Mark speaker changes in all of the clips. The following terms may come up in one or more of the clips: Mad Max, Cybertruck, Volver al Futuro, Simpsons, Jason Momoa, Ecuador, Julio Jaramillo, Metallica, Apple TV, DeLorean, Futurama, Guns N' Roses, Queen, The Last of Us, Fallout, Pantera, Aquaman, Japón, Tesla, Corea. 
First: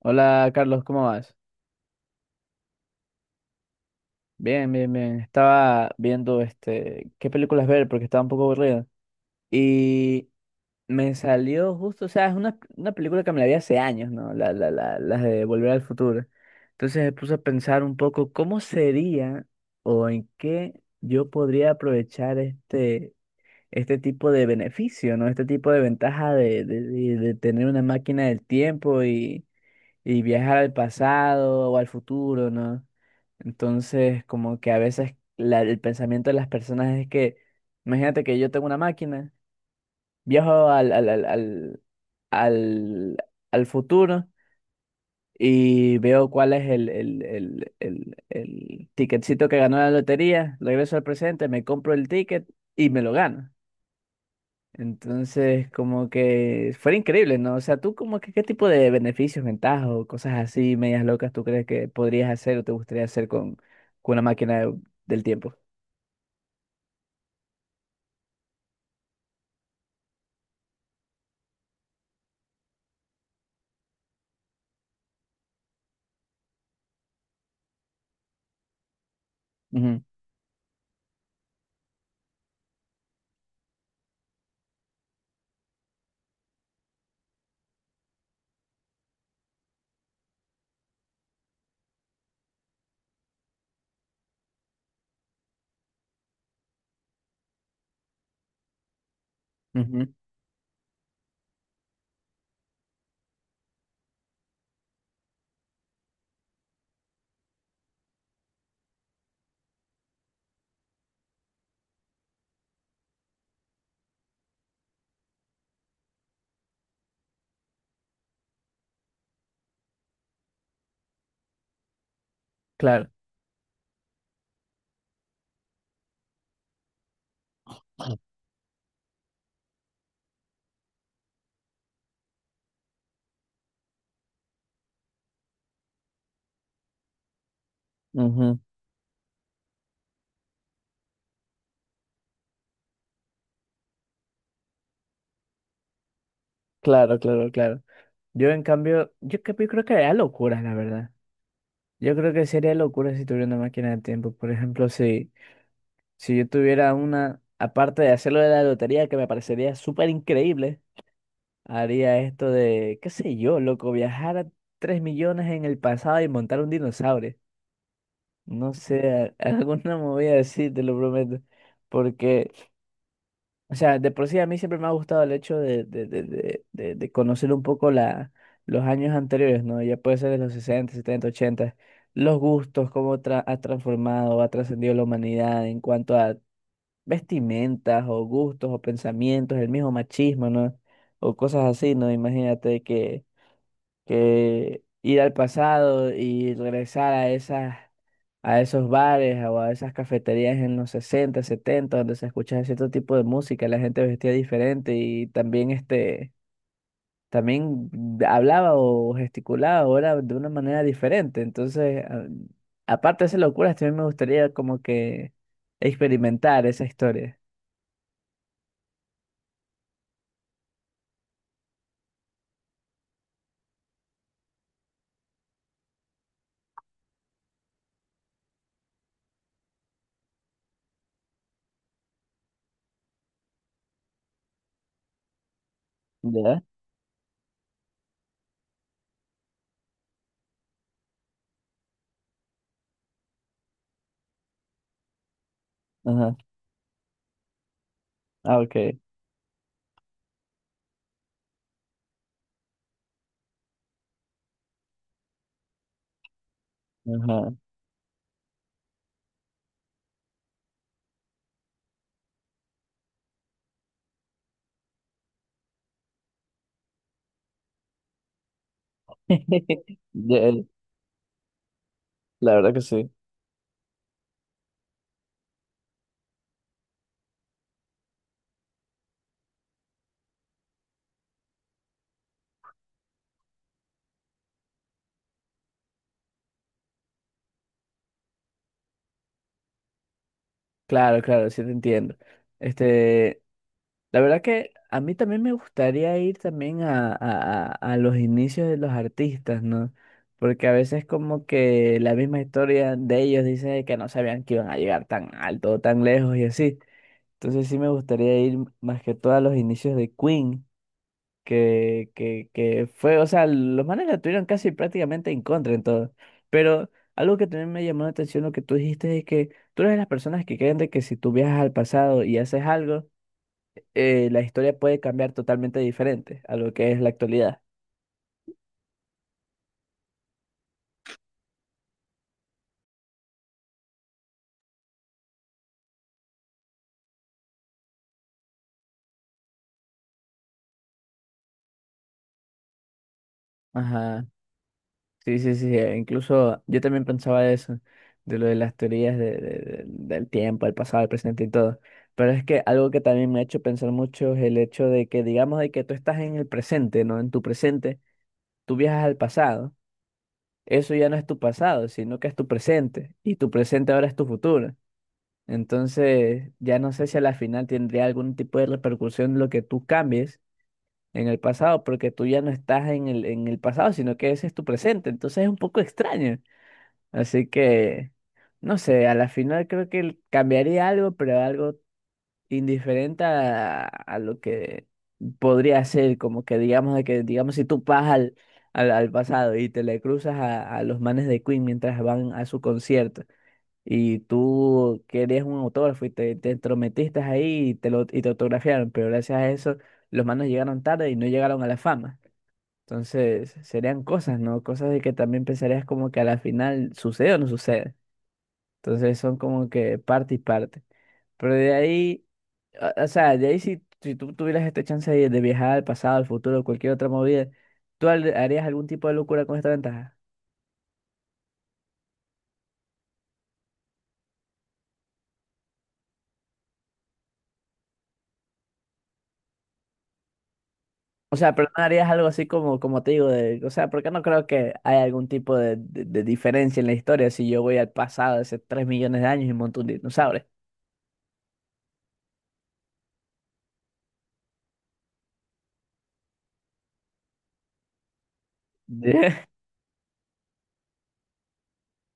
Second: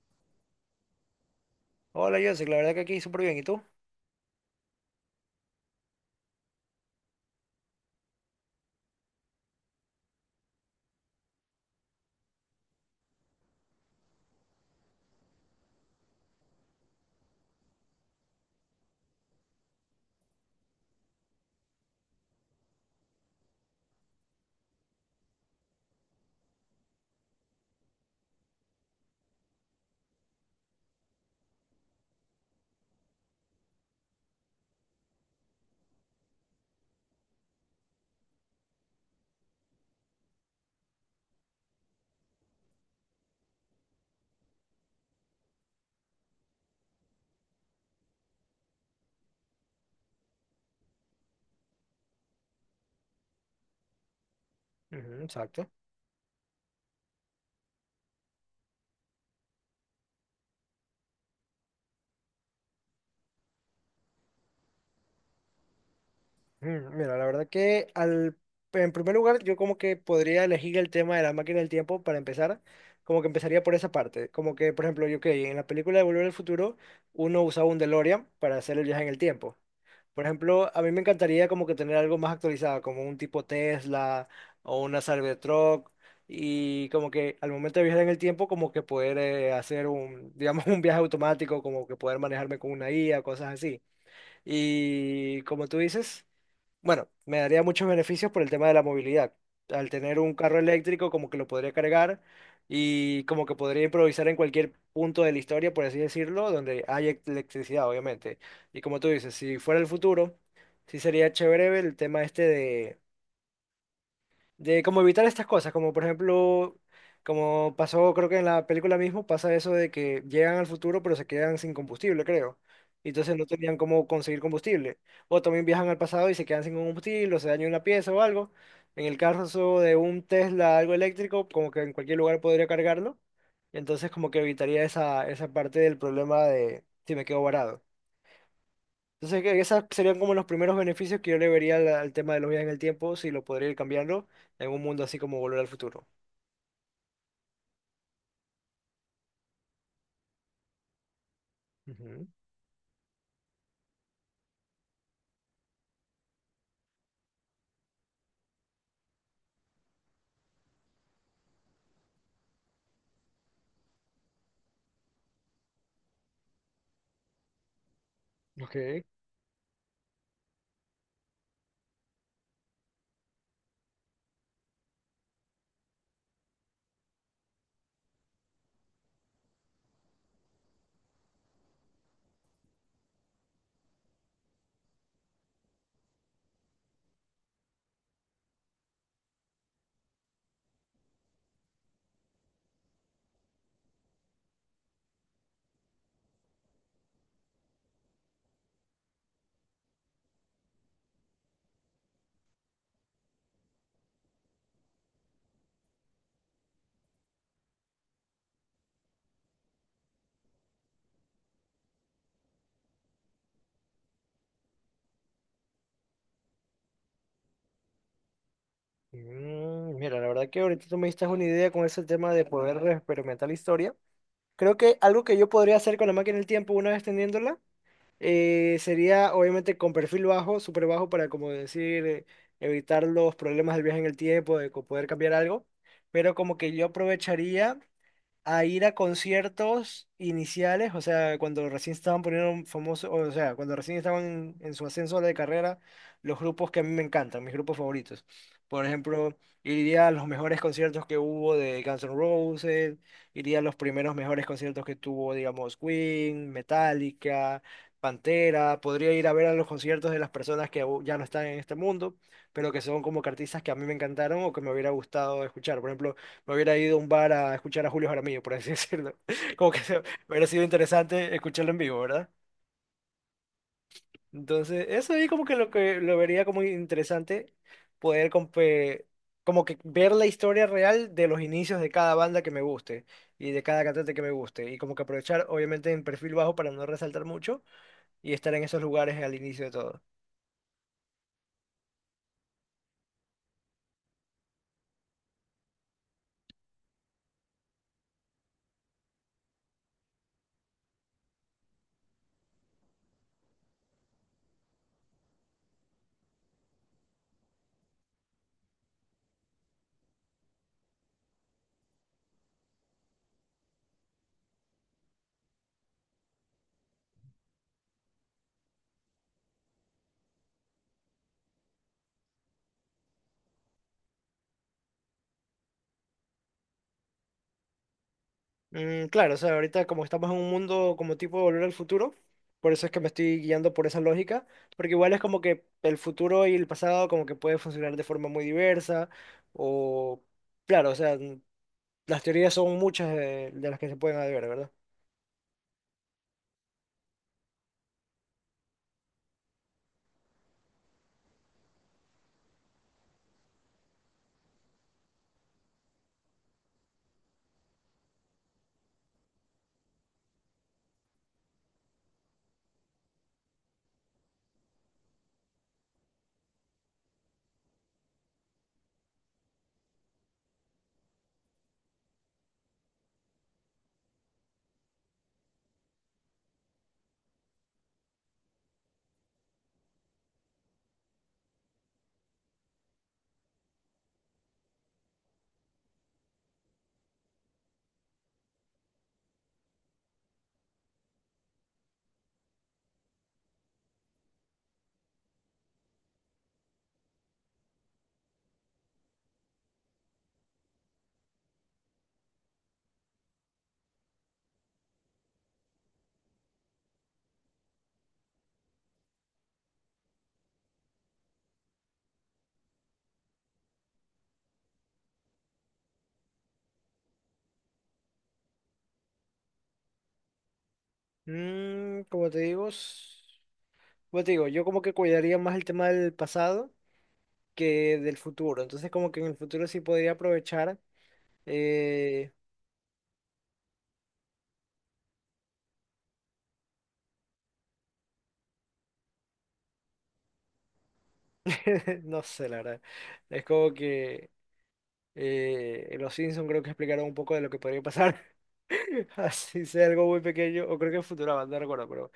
Speaker 1: Hola, Carlos, ¿cómo vas?
Speaker 2: Hola, Joseph, la verdad que aquí súper bien, ¿y tú?
Speaker 1: Bien, bien, bien. Estaba viendo qué películas ver porque estaba un poco aburrido. Y me salió justo, o sea, es una película que me la vi hace años, ¿no? Las de Volver al Futuro. Entonces me puse a pensar un poco cómo sería o en qué yo podría aprovechar este tipo de beneficio, ¿no? Este tipo de ventaja de tener una máquina del tiempo y viajar al pasado o al futuro, ¿no? Entonces, como que a veces el pensamiento de las personas es que, imagínate que yo tengo una máquina, viajo al, al futuro y veo cuál es el ticketcito que ganó la lotería, regreso al presente, me compro el ticket y me lo gano.
Speaker 2: Ujú, exacto.
Speaker 1: Entonces, como que fuera increíble, ¿no? O sea, tú como que qué tipo de beneficios, ventajas o cosas así, medias locas, tú crees que podrías hacer o te gustaría hacer con una máquina del tiempo.
Speaker 2: Mira, la verdad en primer lugar yo como que podría elegir el tema de la máquina del tiempo para empezar, como que empezaría por esa parte, como que por ejemplo yo que en la película de Volver al Futuro uno usaba un DeLorean para hacer el viaje en el tiempo.
Speaker 1: Ujú,
Speaker 2: Por ejemplo, a mí me encantaría como que tener algo más actualizado, como un tipo Tesla o una Cybertruck y como que al momento de viajar en el tiempo como que poder hacer un, digamos, un viaje automático, como que poder manejarme con una IA, cosas así. Y como tú dices, bueno, me daría muchos beneficios por el tema de la movilidad. Al
Speaker 1: ujú,
Speaker 2: tener un carro eléctrico, como que lo podría cargar y como que podría improvisar en cualquier punto de la historia, por así decirlo, donde hay electricidad, obviamente. Y como tú dices, si fuera el futuro, sí sería chévere el tema este de cómo evitar estas cosas, como por ejemplo, como pasó, creo que en la película mismo pasa eso de que llegan al futuro pero se quedan sin combustible, creo. Y
Speaker 1: claro.
Speaker 2: entonces no tenían cómo conseguir combustible. O también viajan al pasado y se quedan sin combustible, o se daña una pieza o algo. En el caso de un Tesla, algo eléctrico, como que en cualquier lugar podría cargarlo. Entonces como que evitaría esa parte del problema de si me quedo varado.
Speaker 1: Ujú,
Speaker 2: Entonces, que esos serían como los primeros beneficios que yo le vería al tema de los viajes en el tiempo, si lo podría ir cambiando en un mundo así como Volver al Futuro.
Speaker 1: claro, claro, claro. Yo en cambio, yo, yo creo que haría locuras, la verdad. Yo
Speaker 2: Ujú.
Speaker 1: creo que sería locura si tuviera una máquina del tiempo. Por ejemplo, si yo tuviera una, aparte de hacerlo de la lotería, que me parecería súper increíble. Haría esto de, qué sé yo, loco, viajar a 3 millones en el pasado y montar un dinosaurio. No
Speaker 2: Ok.
Speaker 1: sé, alguna movida así, te lo prometo. Porque, o sea, de por sí a mí siempre me ha gustado el hecho de conocer un poco los años anteriores, ¿no? Ya puede ser de los 60, 70, 80 Los gustos, cómo ha transformado, ha trascendido la humanidad en cuanto a vestimentas o gustos o pensamientos, el mismo machismo, ¿no? O cosas así, ¿no? Imagínate que ir al pasado y regresar a a esos bares o a esas cafeterías en los sesenta, setenta, donde se escuchaba cierto tipo de música, la gente vestía diferente y también hablaba o gesticulaba ahora de una manera diferente. Entonces, aparte de esas locuras, también me gustaría como que experimentar esa historia.
Speaker 2: Mm, mira, la verdad que ahorita tú me diste una idea con ese tema de poder experimentar la historia. Creo que algo que yo podría hacer con la máquina del tiempo una vez teniéndola sería, obviamente, con perfil bajo, súper bajo, para, como decir, evitar los problemas del viaje en el tiempo, de poder cambiar algo. Pero como
Speaker 1: ¿Ya?
Speaker 2: que yo aprovecharía a ir a conciertos iniciales, o sea, cuando recién estaban poniendo famosos, o sea, cuando recién estaban en su ascenso de carrera,
Speaker 1: Ajá.
Speaker 2: los grupos que a mí me encantan, mis grupos favoritos.
Speaker 1: Ah,
Speaker 2: Por
Speaker 1: ok.
Speaker 2: ejemplo, iría a los mejores conciertos que hubo de Guns N' Roses, iría a los primeros mejores conciertos que tuvo, digamos, Queen,
Speaker 1: Ajá.
Speaker 2: Metallica, Pantera, podría ir a ver a los conciertos de las personas que aún ya no están en este mundo, pero que son como que artistas que a mí me encantaron o que me hubiera gustado escuchar. Por ejemplo, me hubiera ido a un bar a escuchar a Julio Jaramillo, por así decirlo. Como que se- Hubiera
Speaker 1: Ya,
Speaker 2: sido interesante escucharlo en vivo, ¿verdad?
Speaker 1: la verdad que sí.
Speaker 2: Entonces, eso ahí como que lo vería como interesante poder como que ver la historia real de los inicios de cada banda que me guste y de cada cantante que me guste y como que aprovechar obviamente en perfil bajo para no resaltar mucho y estar en esos lugares al inicio de todo.
Speaker 1: Claro, claro, sí te entiendo. Este, la verdad que a mí también me gustaría ir también a los inicios de los artistas, ¿no? Porque a veces como que la misma historia de ellos dice que no sabían que iban a llegar tan alto o tan lejos y así. Entonces sí me gustaría ir más que todo a los inicios de Queen que fue, o sea, los manes la tuvieron casi prácticamente en contra en todo. Pero algo que también me llamó la atención, lo que tú dijiste es que tú eres de las personas que creen de que si tú viajas al pasado y haces algo, la historia puede cambiar totalmente diferente a lo que es la actualidad.
Speaker 2: Mm, claro, o sea, ahorita como estamos en un mundo como tipo de Volver al Futuro, por eso es que me estoy guiando por esa lógica, porque igual es como que el futuro y el pasado como que puede funcionar de forma muy diversa, o claro, o sea, las teorías son muchas de las que se pueden
Speaker 1: Ajá,
Speaker 2: haber, ¿verdad?
Speaker 1: sí, sí, sí, incluso yo también pensaba de eso, de lo de las teorías del tiempo, el pasado, el presente y todo. Pero es que algo que también me ha hecho pensar mucho es el hecho de que, digamos, de que tú estás en el presente, ¿no? En tu presente. Tú viajas al pasado, eso ya no es tu pasado, sino que es tu presente, y tu presente ahora es tu futuro. Entonces, ya no sé si a la final tendría algún tipo de repercusión lo que tú cambies en el pasado, porque tú ya no estás en en el pasado, sino que ese es tu presente. Entonces es un poco extraño. Así que, no sé, a la final creo que cambiaría algo, pero algo indiferente a lo que podría ser, como que digamos de que, digamos, si tú vas al pasado y te le cruzas a los manes de Queen mientras van a su concierto y tú querías un autógrafo y te entrometiste ahí y te lo y te autografiaron, pero gracias a eso los manes llegaron tarde y no llegaron a la fama. Entonces, serían cosas, ¿no? Cosas de que también pensarías como que a la final sucede o no sucede. Entonces son como que parte y parte. Pero de ahí, o sea, de ahí, si tú tuvieras esta chance de viajar al pasado, al futuro, cualquier otra movida, ¿tú harías algún tipo de locura con esta ventaja?
Speaker 2: Mm, como te digo, como te digo, yo como que cuidaría más el tema del pasado que del futuro, entonces como que en el futuro sí podría aprovechar,
Speaker 1: O sea, pero no harías algo
Speaker 2: eh,
Speaker 1: así como, como te digo, de, o sea, porque no creo que haya algún tipo de diferencia en la historia si yo voy al pasado hace 3 millones de años y monto un dinosaurio.
Speaker 2: no sé, la verdad, es como que... En los Simpsons creo que explicaron un poco de lo que podría pasar,
Speaker 1: Ya.
Speaker 2: así sea algo muy pequeño, o creo que en Futurama, no recuerdo, pero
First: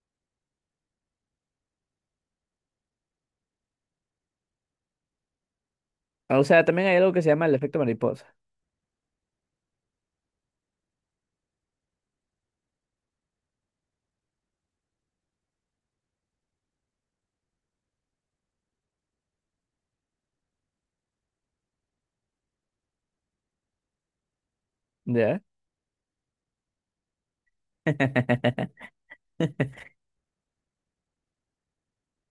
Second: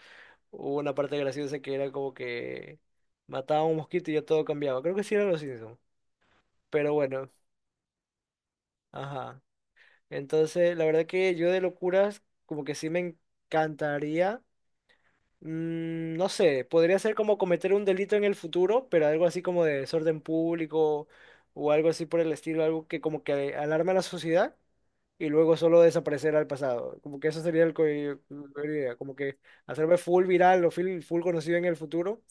Speaker 2: hubo una parte graciosa que era como que mataba a un mosquito y ya todo cambiaba. Creo que sí eran los Simpsons,
Speaker 1: O sea, también
Speaker 2: pero
Speaker 1: hay algo que se
Speaker 2: bueno,
Speaker 1: llama el efecto mariposa.
Speaker 2: ajá. Entonces, la verdad que yo de locuras, como que sí me encantaría. Mm, no sé, podría ser como cometer un delito en el futuro, pero algo así como de desorden público o algo así por el estilo, algo que como que alarma a la sociedad y
Speaker 1: ¿Ya?
Speaker 2: luego solo desaparecer al pasado. Como que eso sería la idea, como que hacerme full viral o full conocido en el futuro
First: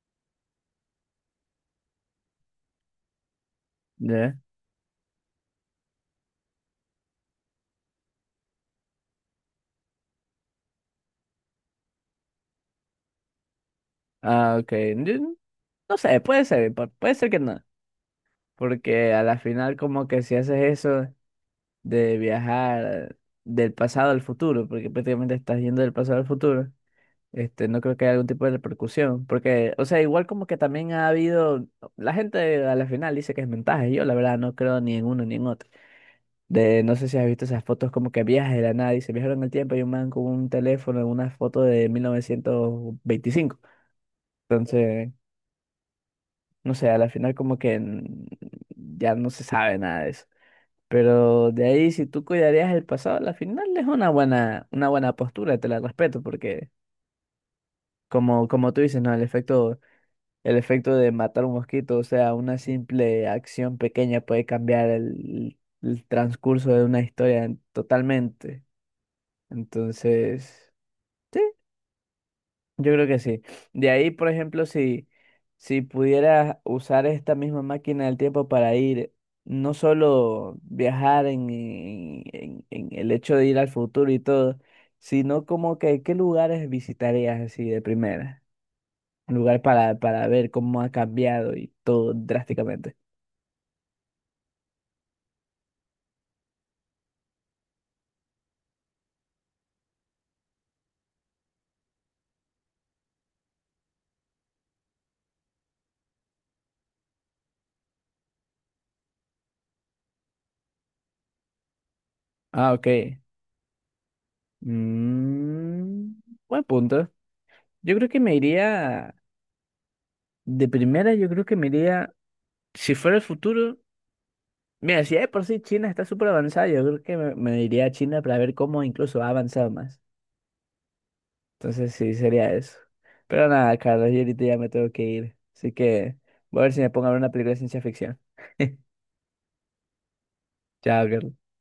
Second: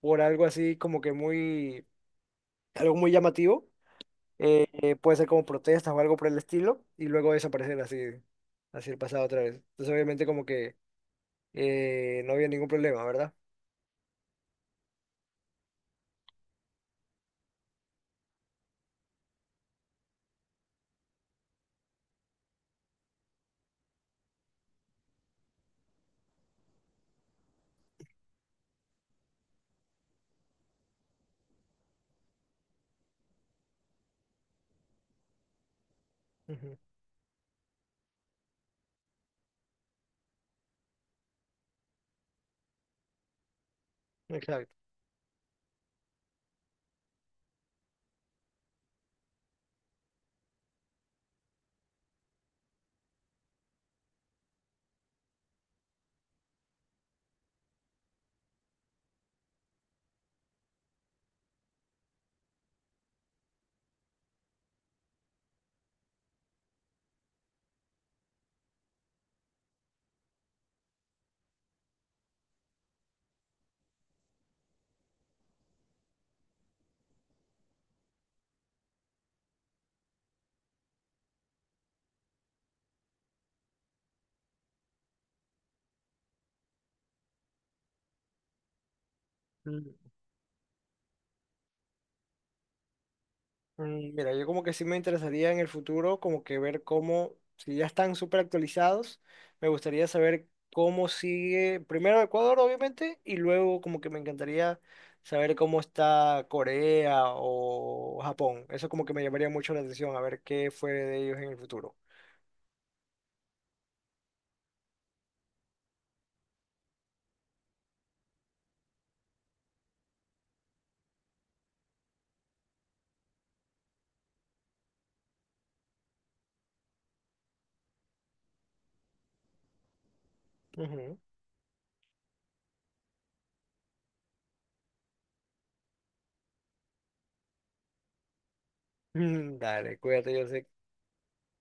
Speaker 2: por algo así como que muy, algo muy llamativo.
Speaker 1: ¿Ya?
Speaker 2: Puede ser como protestas o algo por el estilo y luego desaparecer así, así el pasado otra vez. Entonces obviamente como que no había ningún problema, ¿verdad?
Speaker 1: Ah, ok. Yo no sé, puede ser, puede ser que no. Porque a la final como que si haces eso de viajar del pasado al futuro, porque prácticamente estás yendo del pasado al futuro, no creo que haya algún tipo de repercusión. Porque, o sea, igual como que también ha habido, la gente a la final dice que es mensaje, yo la verdad no creo ni en uno ni en otro.
Speaker 2: Ujú.
Speaker 1: De, no sé si has visto esas fotos como que viajes de la nada y se viajaron en el tiempo y un man con un teléfono en una foto de 1925.
Speaker 2: Exacto.
Speaker 1: Entonces, no sé, a la final como que ya no se sabe nada de eso. Pero de ahí, si tú cuidarías el pasado, la final es una buena postura, te la respeto, porque como, como tú dices, ¿no? El efecto de matar un mosquito, o sea, una simple acción pequeña puede cambiar el transcurso de una historia totalmente. Entonces, yo creo que sí. De ahí, por ejemplo, si pudieras usar esta misma máquina del tiempo para ir, no solo viajar en el hecho de ir al futuro y todo, sino como que qué lugares visitarías así de primera. Un lugar
Speaker 2: Mm,
Speaker 1: para ver cómo ha cambiado y todo drásticamente.
Speaker 2: Mira, yo como que sí me interesaría en el futuro, como que ver cómo, si ya están súper actualizados, me gustaría saber cómo sigue, primero Ecuador, obviamente, y luego como que me encantaría saber cómo está Corea o Japón. Eso como que me llamaría mucho la atención, a ver qué fue de ellos en el futuro.
Speaker 1: Ah, ok. Mm, buen punto. Yo creo que me iría, de primera, yo creo que me iría, si fuera el futuro. Mira, si de por sí China está súper avanzada, yo creo que me iría a China para ver cómo incluso ha avanzado más.
Speaker 2: Ujú.
Speaker 1: Entonces sí, sería eso. Pero nada, Carlos, yo ahorita ya me tengo que ir. Así que voy a ver si me pongo a ver una película de ciencia ficción.
Speaker 2: Mm, dale, cuídate, yo sé
Speaker 1: Chao, Carlos.